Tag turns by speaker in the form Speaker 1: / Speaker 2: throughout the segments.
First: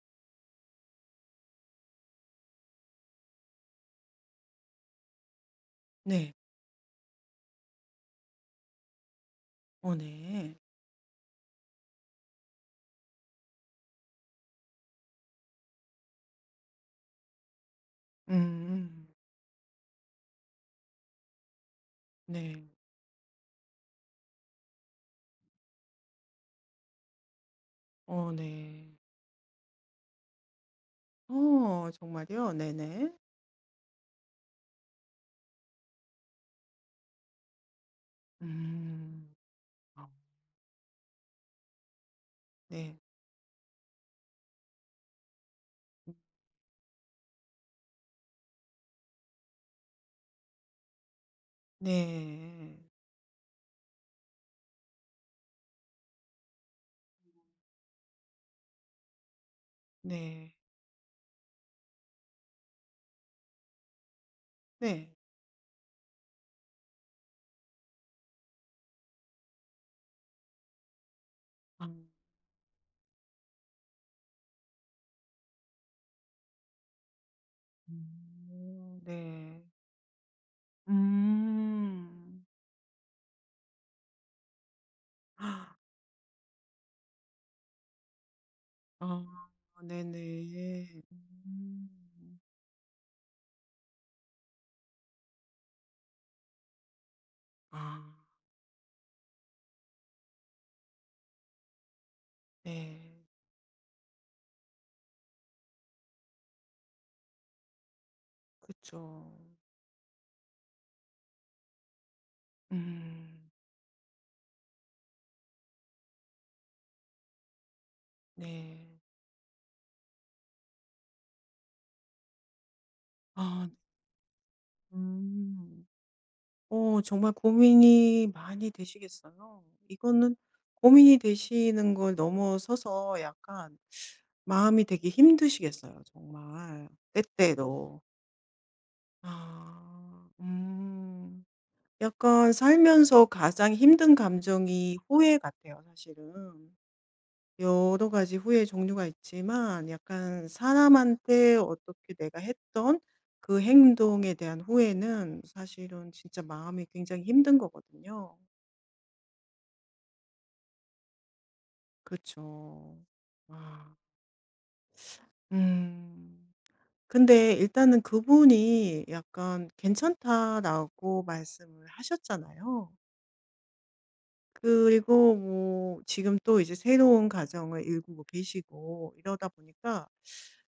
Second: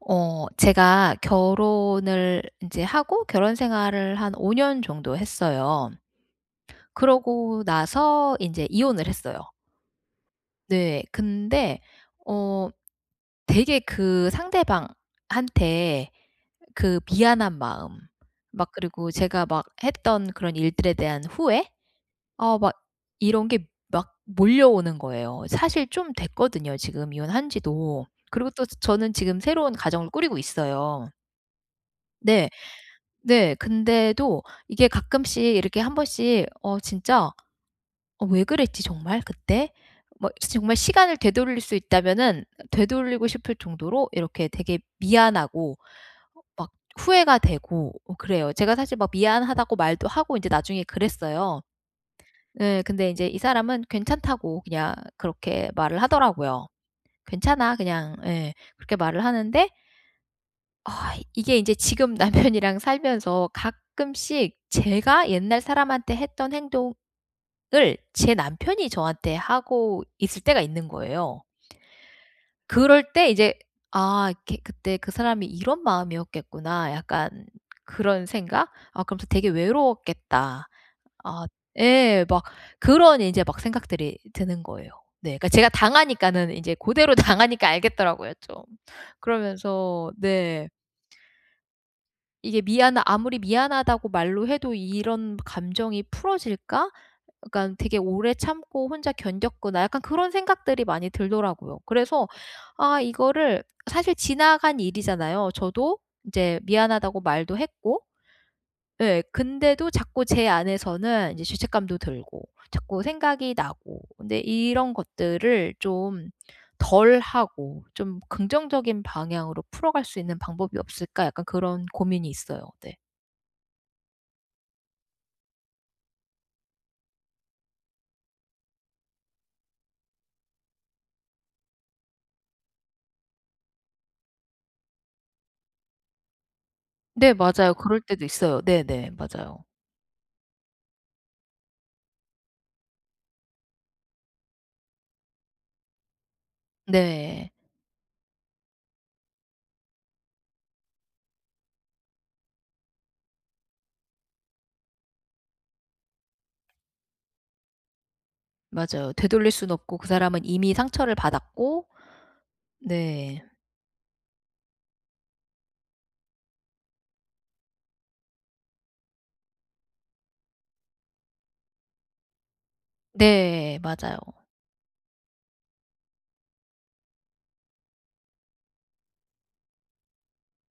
Speaker 1: 제가 결혼을 이제 하고 결혼 생활을 한 5년 정도 했어요.
Speaker 2: 네.
Speaker 1: 그러고 나서 이제 이혼을 했어요.
Speaker 2: 어 네.
Speaker 1: 네. 근데 어 되게 그 상대방한테 그 미안한 마음 막
Speaker 2: 음.
Speaker 1: 그리고 제가 막 했던 그런 일들에 대한 후회?
Speaker 2: 네.
Speaker 1: 막 이런 게 막 몰려오는 거예요. 사실 좀 됐거든요 지금 이혼한 지도.
Speaker 2: 어
Speaker 1: 그리고 또
Speaker 2: 네.
Speaker 1: 저는 지금 새로운 가정을 꾸리고 있어요.
Speaker 2: 어
Speaker 1: 네.
Speaker 2: 정말요? 네네.
Speaker 1: 네. 근데도 이게 가끔씩 이렇게 한 번씩 진짜 '어 왜 그랬지 정말
Speaker 2: 음.
Speaker 1: 그때?'
Speaker 2: 아.
Speaker 1: 뭐 정말 시간을 되돌릴 수 있다면은
Speaker 2: 네.
Speaker 1: 되돌리고 싶을 정도로 이렇게 되게 미안하고 막 후회가 되고 그래요. 제가 사실 막 미안하다고 말도 하고 인제 나중에 그랬어요.
Speaker 2: 네.
Speaker 1: 예. 근데 인제 이 사람은 괜찮다고 그냥 그렇게 말을 하더라고요. "괜찮아." 그냥 예. 그렇게 말을 하는데
Speaker 2: 네.
Speaker 1: 아 이게 이제 지금 남편이랑 살면서 가끔씩
Speaker 2: 네.
Speaker 1: 제가 옛날 사람한테 했던 행동을 제 남편이 저한테 하고 있을 때가 있는 거예요.
Speaker 2: 아.
Speaker 1: 그럴 때 이제 '아 이렇게 그때 그 사람이 이런 마음이었겠구나.' 약간 그런 생각?
Speaker 2: 음.
Speaker 1: '아 그러면서 되게
Speaker 2: 네.
Speaker 1: 외로웠겠다.' 아 예.
Speaker 2: 음.
Speaker 1: 막 그런 이제 막 생각들이 드는 거예요. 네. 그러니까 제가
Speaker 2: 아
Speaker 1: 당하니까는 이제 그대로 당하니까 알겠더라고요 좀.
Speaker 2: 어,
Speaker 1: 그러면서 네.
Speaker 2: 네네. 음.
Speaker 1: 이게 미안 아무리 미안하다고 말로 해도 '이런 감정이 풀어질까?' 약간 되게
Speaker 2: 아
Speaker 1: 오래 참고 혼자 견뎠구나. 약간 그런 생각들이 많이 들더라고요. 그래서 아
Speaker 2: 네.
Speaker 1: 이거를 사실 지나간 일이잖아요. 저도 이제 미안하다고 말도 했고 예
Speaker 2: 그쵸.
Speaker 1: 근데도 자꾸 제 안에서는 이제 죄책감도 들고 자꾸
Speaker 2: 음.
Speaker 1: 생각이 나고 근데 이런 것들을 좀 덜하고 좀
Speaker 2: 네.
Speaker 1: 긍정적인 방향으로 풀어갈 수 있는 방법이 없을까 약간 그런 고민이 있어요. 네.
Speaker 2: 아. 음. 어 정말 고민이 많이 되시겠어요. 이거는 고민이 되시는 걸 넘어서서 약간 마음이 되게 힘드시겠어요 정말
Speaker 1: 네 맞아요.
Speaker 2: 때때로.
Speaker 1: 그럴 때도 있어요. 네네. 맞아요.
Speaker 2: 아 약간 살면서 가장 힘든 감정이 후회 같아요 사실은.
Speaker 1: 네.
Speaker 2: 여러 가지 후회 종류가 있지만 약간 사람한테 어떻게 내가 했던 그 행동에 대한 후회는 사실은 진짜 마음이 굉장히 힘든 거거든요.
Speaker 1: 맞아요. 되돌릴 순 없고 그 사람은 이미 상처를 받았고
Speaker 2: 그죠.
Speaker 1: 네.
Speaker 2: 아. 음. 근데 일단은 그분이 약간 괜찮다라고 말씀을 하셨잖아요.
Speaker 1: 네. 맞아요.
Speaker 2: 그리고 뭐 지금 또 이제 새로운 가정을 일구고 계시고 이러다 보니까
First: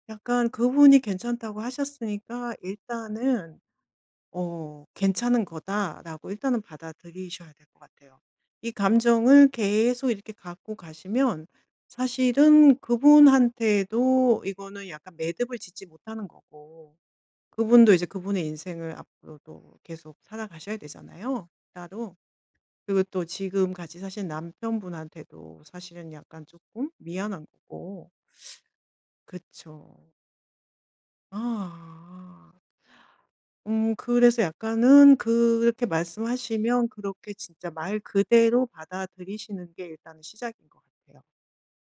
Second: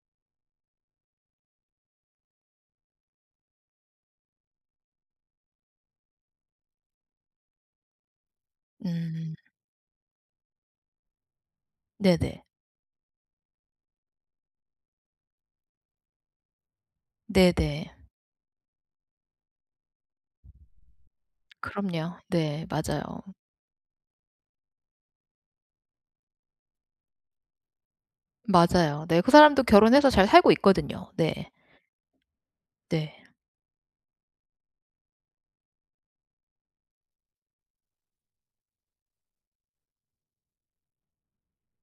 Speaker 2: 약간 그분이 괜찮다고 하셨으니까 일단은 어 '괜찮은 거다.'라고 일단은 받아들이셔야 될 것 같아요. 이
Speaker 1: 음.
Speaker 2: 감정을 계속 이렇게 갖고 가시면
Speaker 1: 네네.
Speaker 2: 사실은 그분한테도 이거는 약간 매듭을 짓지 못하는 거고
Speaker 1: 네네.
Speaker 2: 그분도 이제 그분의 인생을 앞으로도 계속 살아가셔야 되잖아요 따로.
Speaker 1: 그럼요. 네.
Speaker 2: 그리고
Speaker 1: 맞아요.
Speaker 2: 또 지금 같이 사신 남편분한테도 사실은 약간 조금 미안한 거고.
Speaker 1: 맞아요. 네. 그 사람도
Speaker 2: 그쵸.
Speaker 1: 결혼해서 잘 살고 있거든요. 네.
Speaker 2: 아.
Speaker 1: 네.
Speaker 2: 그래서 약간은 그렇게 말씀하시면 그렇게 진짜 말 그대로 받아들이시는 게 일단은 시작인 것 같아요.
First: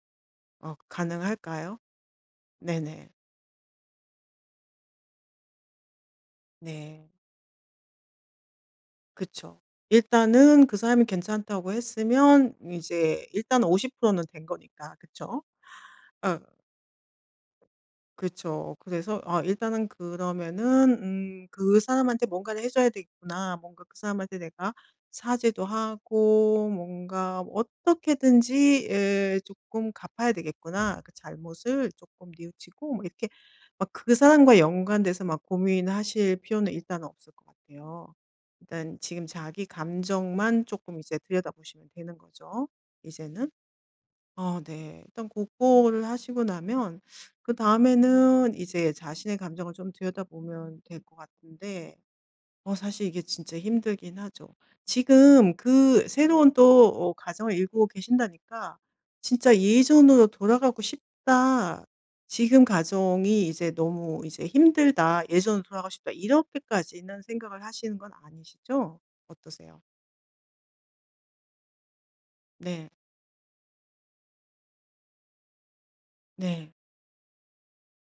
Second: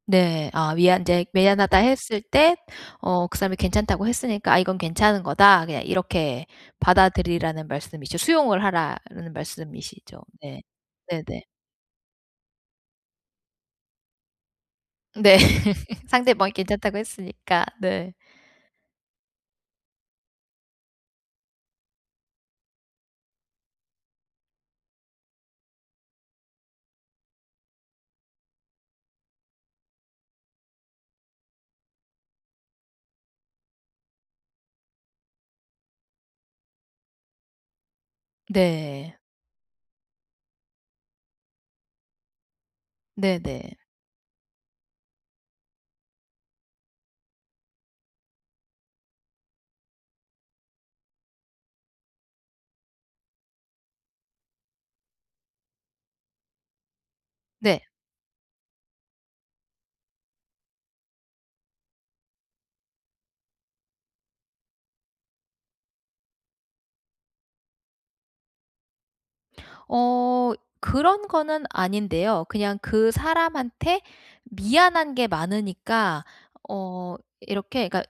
Speaker 1: 네. 아
Speaker 2: 어
Speaker 1: 미안 이제
Speaker 2: 가능할까요?
Speaker 1: 미안하다 했을 때
Speaker 2: 네네.
Speaker 1: 그 사람이 괜찮다고 했으니까 '아 이건 괜찮은 거다.' 그냥 이렇게
Speaker 2: 네.
Speaker 1: 받아들이라는 말씀이죠. 수용을 하라는
Speaker 2: 그쵸.
Speaker 1: 말씀이시죠. 네.
Speaker 2: 일단은 그 사람이
Speaker 1: 네네.
Speaker 2: 괜찮다고 했으면 이제 일단 50%는 된 거니까.
Speaker 1: 네.
Speaker 2: 그쵸? 어.
Speaker 1: 상대방이 괜찮다고 했으니까. 네.
Speaker 2: 그렇죠. 그래서 아 일단은 그러면은 '그 사람한테 뭔가를 해 줘야 되겠구나. 뭔가 그 사람한테 내가 사죄도 하고 뭔가 어떻게든지 에, 조금 갚아야 되겠구나. 그 잘못을 조금 뉘우치고.' 뭐 이렇게 막 그 사람과 연관돼서 막 고민하실 필요는 일단은 없을 것 같아요. 일단
Speaker 1: 네.
Speaker 2: 지금 자기 감정만 조금 이제 들여다보시면 되는 거죠 이제는.
Speaker 1: 네네.
Speaker 2: 아 네. 일단 고거를 하시고 나면 그다음에는 이제 자신의 감정을 좀 들여다보면 될 것 같은데 어 사실 이게 진짜 힘들긴 하죠. 지금 그 새로운 또 어 가정을 일구
Speaker 1: 네.
Speaker 2: 고 계신다니까 진짜 '예전으로 돌아가고 싶다. 지금 가정이 이제 너무 이제 힘들다. 예전으로 돌아가고 싶다.' 이렇게까지는 생각을 하시는 건 아니시죠? 어떠세요?
Speaker 1: 어 그런 거는 아닌데요. 그냥
Speaker 2: 네.
Speaker 1: 그 사람한테 미안한 게 많으니까
Speaker 2: 네.
Speaker 1: 이렇게 그러니까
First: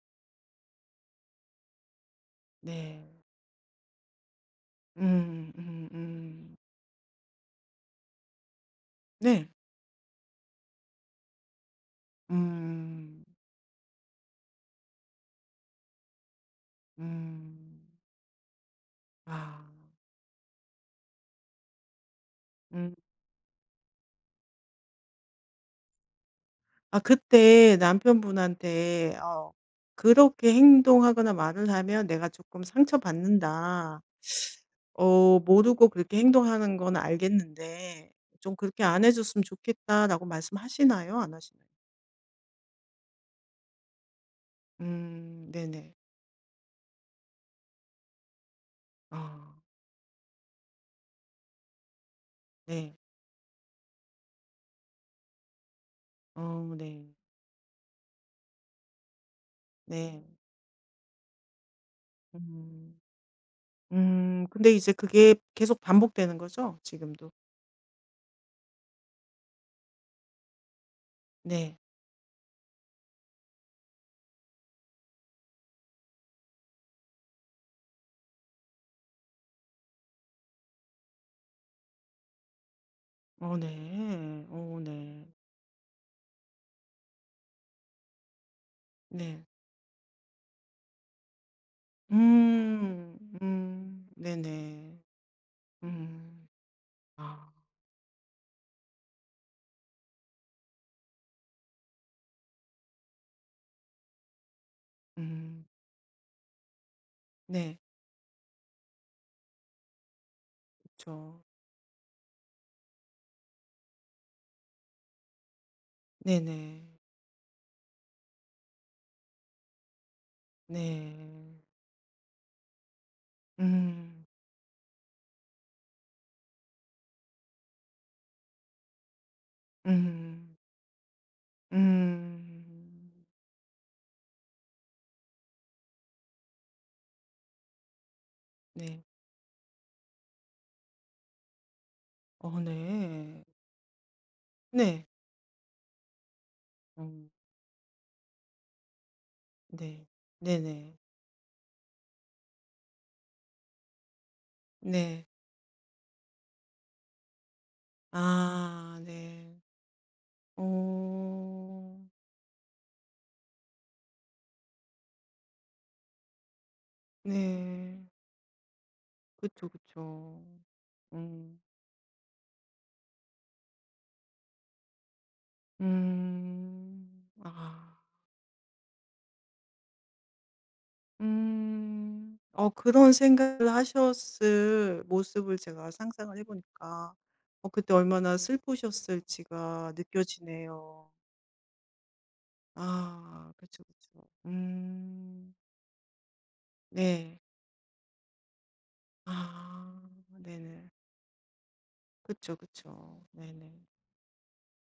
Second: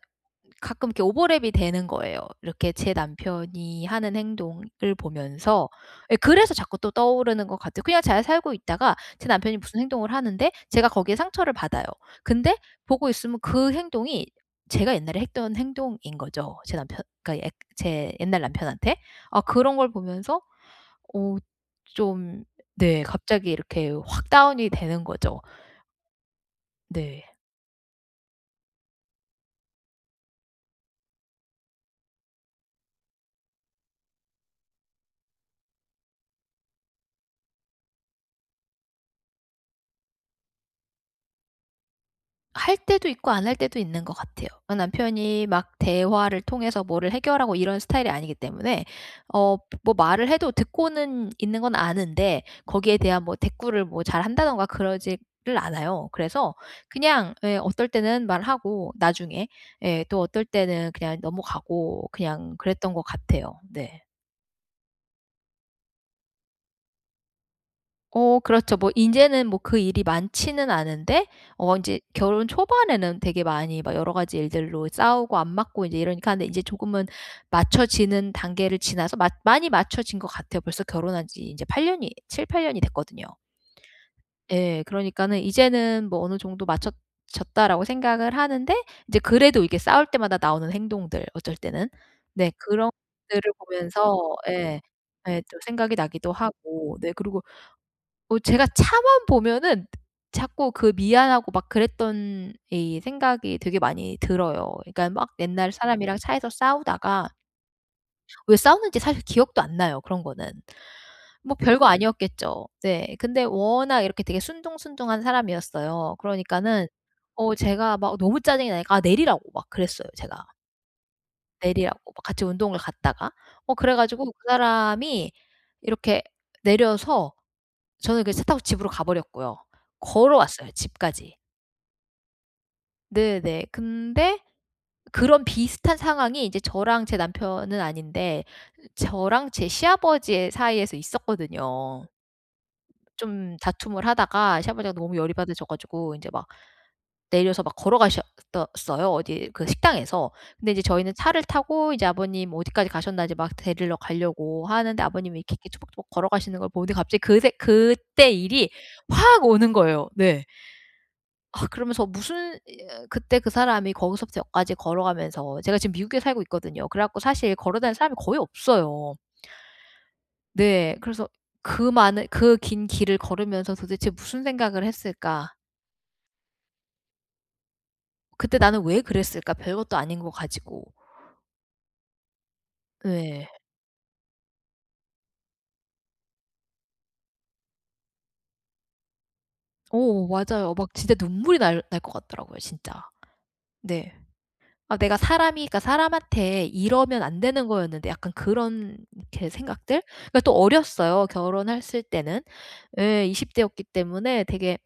Speaker 1: 가끔 이렇게 오버랩이 되는 거예요. 이렇게 제
Speaker 2: 네.
Speaker 1: 남편이 하는 행동을
Speaker 2: 음.
Speaker 1: 보면서 예 그래서 자꾸 또 떠오르는 것 같아요. 그냥 잘 살고 있다가 제
Speaker 2: 네.
Speaker 1: 남편이 무슨 행동을 하는데 제가 거기에 상처를 받아요. 근데 보고
Speaker 2: 음.
Speaker 1: 있으면 그 행동이 제가 옛날에 했던 행동인 거죠. 제 남편 그러니까 예
Speaker 2: 음.
Speaker 1: 제 옛날 남편한테. 아
Speaker 2: 아.
Speaker 1: 그런 걸 보면서 어 좀
Speaker 2: 음.
Speaker 1: 네 갑자기 이렇게 확 다운이 되는 거죠.
Speaker 2: 아
Speaker 1: 네.
Speaker 2: 그때 남편분한테 어 "그렇게 행동하거나 말을 하면 내가 조금 상처받는다." 어 모르고 그렇게 행동하는 건 알겠는데 "좀 그렇게 안 해 줬으면 좋겠다."라고 말씀하시나요? 안 하시나요?
Speaker 1: 할 때도 있고 안 할 때도 있는 것 같아요. 남편이 막
Speaker 2: 네네.
Speaker 1: 대화를 통해서 뭐를 해결하고 이런 스타일이 아니기 때문에
Speaker 2: 아
Speaker 1: 어 뭐 말을 해도 듣고는 있는 건 아는데
Speaker 2: 네.
Speaker 1: 거기에 대한 뭐 대꾸를 뭐 잘한다든가 그러지를 않아요. 그래서
Speaker 2: 어 네.
Speaker 1: 그냥 예 어떨 때는 말하고 나중에 예 또
Speaker 2: 네.
Speaker 1: 어떨 때는 그냥 넘어가고 그냥 그랬던
Speaker 2: 음.
Speaker 1: 것 같아요. 네.
Speaker 2: 근데 이제 그게 계속 반복되는 거죠? 지금도?
Speaker 1: 그렇죠. 뭐 인제는 뭐 그 일이 많지는 않은데
Speaker 2: 네.
Speaker 1: 인제 결혼 초반에는 되게 많이 막 여러 가지 일들로 싸우고 안 맞고 인제 이러니까 근데 인제 조금은 맞춰지는 단계를 지나서 맞 많이 맞춰진 것 같아요. 벌써 결혼한 지 인제 8년 년이 7-8년 년이 됐거든요.
Speaker 2: 어 네. 어
Speaker 1: 예.
Speaker 2: 네.
Speaker 1: 그러니까는 이제는 뭐 어느 정도 맞춰 졌다라고 생각을 하는데 이제
Speaker 2: 네.
Speaker 1: 그래도 이게 싸울 때마다 나오는 행동들 어쩔 때는 네 그런
Speaker 2: 음.
Speaker 1: 것들을
Speaker 2: 음.
Speaker 1: 보면서 예.
Speaker 2: 네네.
Speaker 1: 예 또 생각이 나기도
Speaker 2: 음.
Speaker 1: 하고 네 그리고
Speaker 2: 아.
Speaker 1: 제가 차만 보면은 자꾸 그 미안하고 막 그랬던 이 생각이 되게 많이 들어요. 그러니까 막
Speaker 2: 음.
Speaker 1: 옛날 사람이랑 차에서 싸우다가
Speaker 2: 네.
Speaker 1: 왜 싸웠는지 사실 기억도 안 나요, 그런 거는.
Speaker 2: 그쵸.
Speaker 1: 뭐 별거 아니었겠죠. 네. 근데 워낙 이렇게 되게 순둥순둥한 사람이었어요. 그러니까는
Speaker 2: 네네.
Speaker 1: 제가 막 너무 짜증이 나니까 아 내리라고 막 그랬어요, 제가.
Speaker 2: 네.
Speaker 1: 내리라고 막 같이 운동을 갔다가. 그래
Speaker 2: 음.
Speaker 1: 가지고 그 사람이 이렇게 내려서 저는 그 차 타고 집으로 가버렸고요.
Speaker 2: 음.
Speaker 1: 걸어왔어요 집까지.
Speaker 2: 음.
Speaker 1: 네네. 근데 그런 비슷한 상황이 이제 저랑 제 남편은 아닌데
Speaker 2: 네.
Speaker 1: 저랑 제 시아버지 사이에서 있었거든요.
Speaker 2: 어 네.
Speaker 1: 좀 다툼을 하다가 시아버지가
Speaker 2: 네.
Speaker 1: 너무 열이 받으셔 가지고 인제 막
Speaker 2: 음.
Speaker 1: 내려서 막 걸어가셨었어요 어디 그
Speaker 2: 네.
Speaker 1: 식당에서. 근데 이제
Speaker 2: 네네.
Speaker 1: 저희는 차를 타고 이제 아버님 어디까지 가셨나 이제 막 데리러 가려고 하는데
Speaker 2: 네.
Speaker 1: 아버님이 이렇게 이렇게 초박초박 걸어가시는 걸 보는데 갑자기 그새 그때 일이
Speaker 2: 아
Speaker 1: 확
Speaker 2: 네.
Speaker 1: 오는 거예요. 네. 아
Speaker 2: 어.
Speaker 1: 그러면서 무슨 예 그때 그 사람이 거기서부터 여기까지 걸어가면서 제가 지금 미국에 살고 있거든요. 그래 갖고 사실 걸어 다니는
Speaker 2: 네.
Speaker 1: 사람이 거의 없어요.
Speaker 2: 그쵸, 그쵸.
Speaker 1: 네. 그래서
Speaker 2: 음.
Speaker 1: 그 많은 그 긴 길을 걸으면서 도대체 무슨 생각을 했을까?
Speaker 2: 음. 아.
Speaker 1: 그때 나는 왜 그랬을까? 별것도 아닌 거 가지고.
Speaker 2: 음. 어 그런
Speaker 1: 네.
Speaker 2: 생각을 하셨을 모습을 제가 상상을 해 보니까 어 그때 얼마나 슬프셨을지가
Speaker 1: 맞아요. 막
Speaker 2: 느껴지네요.
Speaker 1: 진짜 눈물이 날 것 같더라고요 진짜.
Speaker 2: 아 그쵸,
Speaker 1: 네.
Speaker 2: 그쵸.
Speaker 1: 아 내가
Speaker 2: 음.
Speaker 1: 사람이 그러니까 사람한테 이러면
Speaker 2: 네.
Speaker 1: 안 되는 거였는데 약간 그런 이렇게
Speaker 2: 아
Speaker 1: 생각들? 그러니까 또
Speaker 2: 네네.
Speaker 1: 어렸어요, 결혼했을 때는.
Speaker 2: 그쵸, 그쵸.
Speaker 1: 예 20대 대였기
Speaker 2: 네네.
Speaker 1: 때문에 되게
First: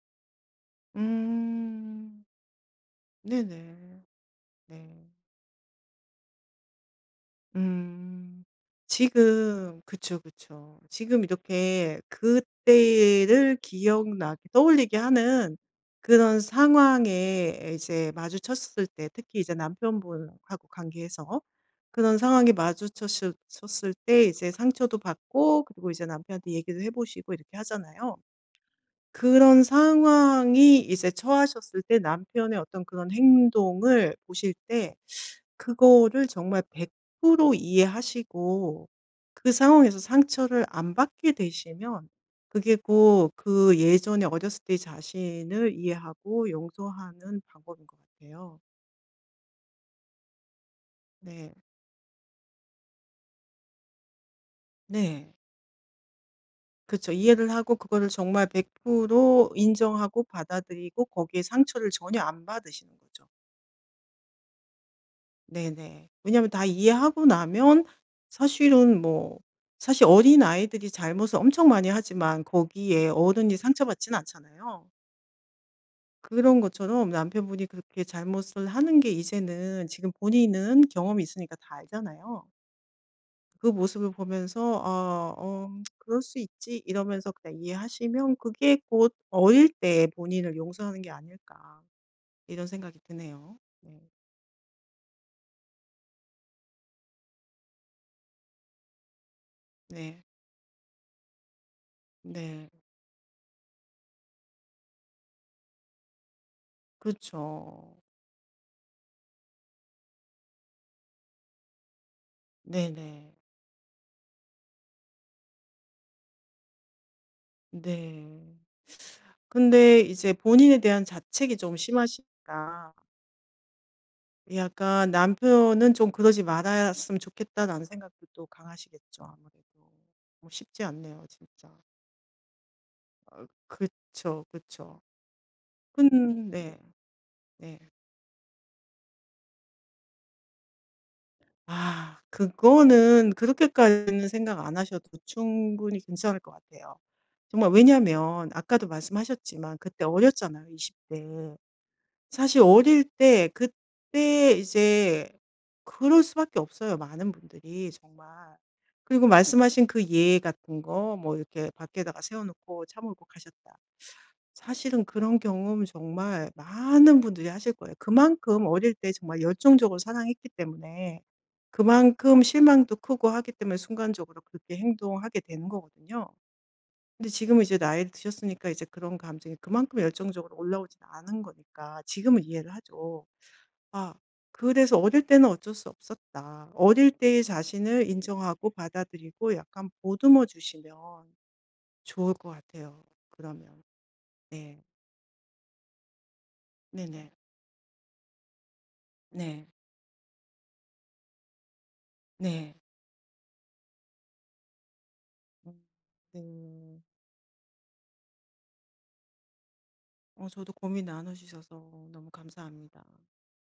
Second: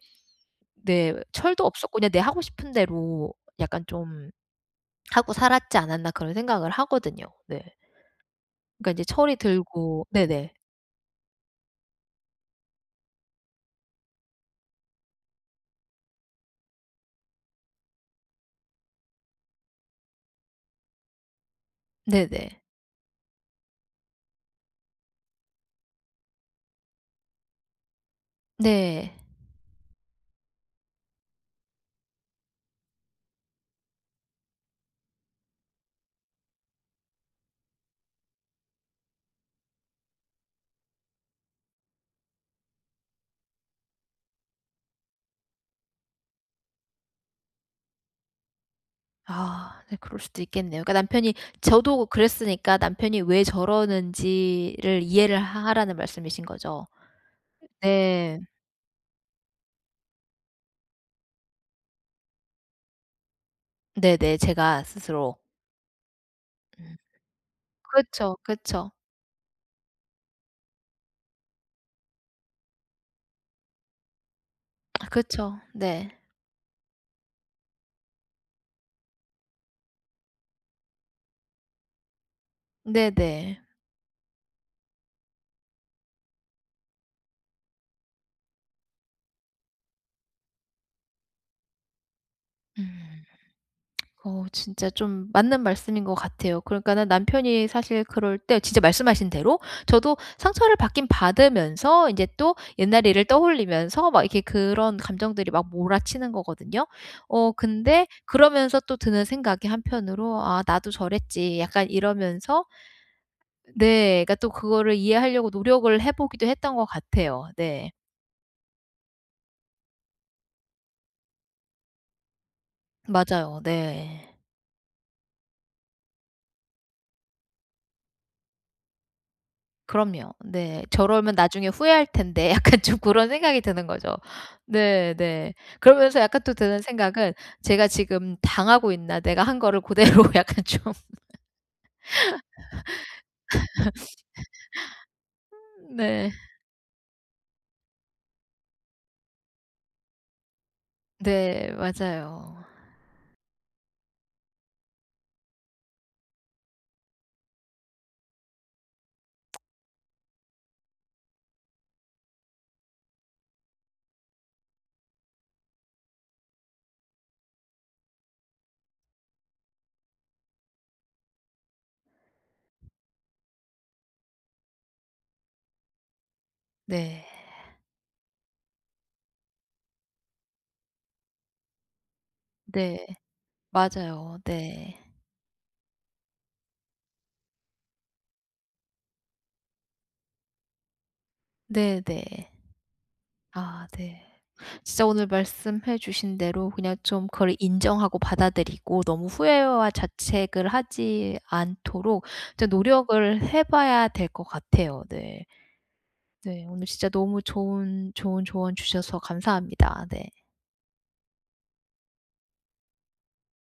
Speaker 1: 네 철도 없었고 그냥 내
Speaker 2: 음.
Speaker 1: 하고 싶은 대로 약간
Speaker 2: 네네.
Speaker 1: 좀
Speaker 2: 네.
Speaker 1: 하고 살았지 않았나 그런 생각을 하거든요. 네.
Speaker 2: 음.
Speaker 1: 그러니까 이제 철이
Speaker 2: 지금
Speaker 1: 들고
Speaker 2: 그쵸,
Speaker 1: 네네.
Speaker 2: 그쵸. 지금 이렇게 그때를 기억나게 떠올리게 하는 그런 상황에 이제 마주쳤을 때 특히 이제 남편분하고 관계해서 그런 상황에
Speaker 1: 네네.
Speaker 2: 마주쳤을 쳤을 때 이제 상처도 받고 그리고 이제 남편한테 얘기도 해 보시고 이렇게 하잖아요.
Speaker 1: 네.
Speaker 2: 그런 상황이 이제 처하셨을 때 남편의 어떤 그런 행동을 보실 때 그거를 정말 100% 이해하시고 그 상황에서 상처를 안 받게 되시면 그게 꼭 그 예전에 어렸을 때 자신을 이해하고 용서하는 방법인 것 같아요.
Speaker 1: 아 네 그럴 수도 있겠네요. 그러니까 남편이
Speaker 2: 네.
Speaker 1: 저도 그랬으니까 남편이 왜 저러는지를
Speaker 2: 네.
Speaker 1: 이해를 하 하라는 말씀이신 거죠?
Speaker 2: 그쵸. 이해를 하고 그거를
Speaker 1: 네.
Speaker 2: 정말 100% 인정하고 받아들이고 거기에 상처를 전혀 안 받으시는 거죠.
Speaker 1: 네네. 제가 스스로.
Speaker 2: 네네. 왜냐하면 다
Speaker 1: 음.
Speaker 2: 이해하고 나면
Speaker 1: 그쵸, 그쵸.
Speaker 2: 사실은 뭐 사실 어린아이들이 잘못을 엄청 많이 하지만 거기에 어른이 상처받진 않잖아요.
Speaker 1: 아 그쵸. 네.
Speaker 2: 그런 것처럼 남편분이 그렇게 잘못을 하는 게 이제는 지금 본인은 경험이 있으니까 다 알잖아요.
Speaker 1: 네네.
Speaker 2: 그 모습을 보면서 '아 어 그럴 수 있지.' 이러면서 그냥 이해하시면 그게 곧 어릴 때 본인을 용서하는 게 아닐까 이런 생각이
Speaker 1: 음.
Speaker 2: 드네요. 네.
Speaker 1: 진짜 좀 맞는 말씀인 것 같아요. 그러니까는 남편이 사실 그럴 때 진짜 말씀하신 대로 저도
Speaker 2: 네.
Speaker 1: 상처를 받긴 받으면서 인제 또
Speaker 2: 네.
Speaker 1: 옛날 일을 떠올리면서 막 이렇게 그런 감정들이 막 몰아치는 거거든요.
Speaker 2: 그죠
Speaker 1: 근데 그러면서 또 드는 생각이 한편으로 '아 나도 저랬지.' 약간 이러면서
Speaker 2: 네네.
Speaker 1: 네 그러니까 또 그거를 이해하려고 노력을 해 보기도 했던 것 같아요. 네.
Speaker 2: 네. 근데 이제 본인에 대한 자책이 좀 심하시니까
Speaker 1: 맞아요. 네.
Speaker 2: 약간 '남편은 좀 그러지 말았으면 좋겠다.'라는 생각도 또 강하시겠죠, 아무래도.
Speaker 1: 그럼요.
Speaker 2: 뭐
Speaker 1: 네.
Speaker 2: 쉽지 않네요,
Speaker 1: 저러면 나중에
Speaker 2: 진짜.
Speaker 1: 후회할 텐데 약간 좀 그런
Speaker 2: 어
Speaker 1: 생각이 드는 거죠.
Speaker 2: 그쵸, 그쵸.
Speaker 1: 네 네. 그러면서 약간
Speaker 2: 근
Speaker 1: 또
Speaker 2: 데
Speaker 1: 드는 생각은
Speaker 2: 네.
Speaker 1: '제가 지금 당하고 있나? 내가 한 거를 고대로.' 약간 좀
Speaker 2: 아 그거는 그렇게까지는 생각 안 하셔도 충분히
Speaker 1: 네.
Speaker 2: 괜찮을 것 같아요. 정말 왜냐면 아까도 말씀하셨지만 그때 어렸잖아요, 20 대.
Speaker 1: 네.
Speaker 2: 사실
Speaker 1: 맞아요.
Speaker 2: 어릴 때 그때 이제 그럴 수밖에 없어요, 많은 분들이 정말. 그리고 말씀하신 그 예 같은 거 뭐 이렇게 밖에다가 세워 놓고 차 몰고 가셨다. 사실은 그런 경험 정말 많은 분들이 하실 거예요. 그만큼 어릴 때 정말 열정적으로 사랑했기 때문에 그만큼 실망도 크고 하기 때문에 순간적으로 그렇게 행동하게 되는 거거든요.
Speaker 1: 네.
Speaker 2: 근데 지금은 이제 나이를 드셨으니까 이제 그런 감정이 그만큼 열정적으로 올라오진 않은 거니까 지금은 이해를
Speaker 1: 네.
Speaker 2: 하죠. 아
Speaker 1: 맞아요.
Speaker 2: 그래서
Speaker 1: 네.
Speaker 2: '어릴 때는 어쩔 수 없었다. 어릴 때의 자신을 인정하고 받아들이고 약간 보듬어 주시면 좋을 것
Speaker 1: 네네.
Speaker 2: 같아요.' 그러면.
Speaker 1: 아 네.
Speaker 2: 네.
Speaker 1: 진짜 오늘 말씀해 주신 대로 그냥 좀
Speaker 2: 네네.
Speaker 1: 그걸 인정하고 받아들이고 너무
Speaker 2: 네.
Speaker 1: 후회와 자책을 하지 않도록 진짜
Speaker 2: 네.
Speaker 1: 노력을 해 봐야 될 것 같아요. 네.
Speaker 2: 음.
Speaker 1: 네. 오늘
Speaker 2: 네.
Speaker 1: 진짜 너무 좋은 좋은 조언 주셔서 감사합니다. 네.
Speaker 2: 어 저도 고민 나눠 주셔서 너무 감사합니다.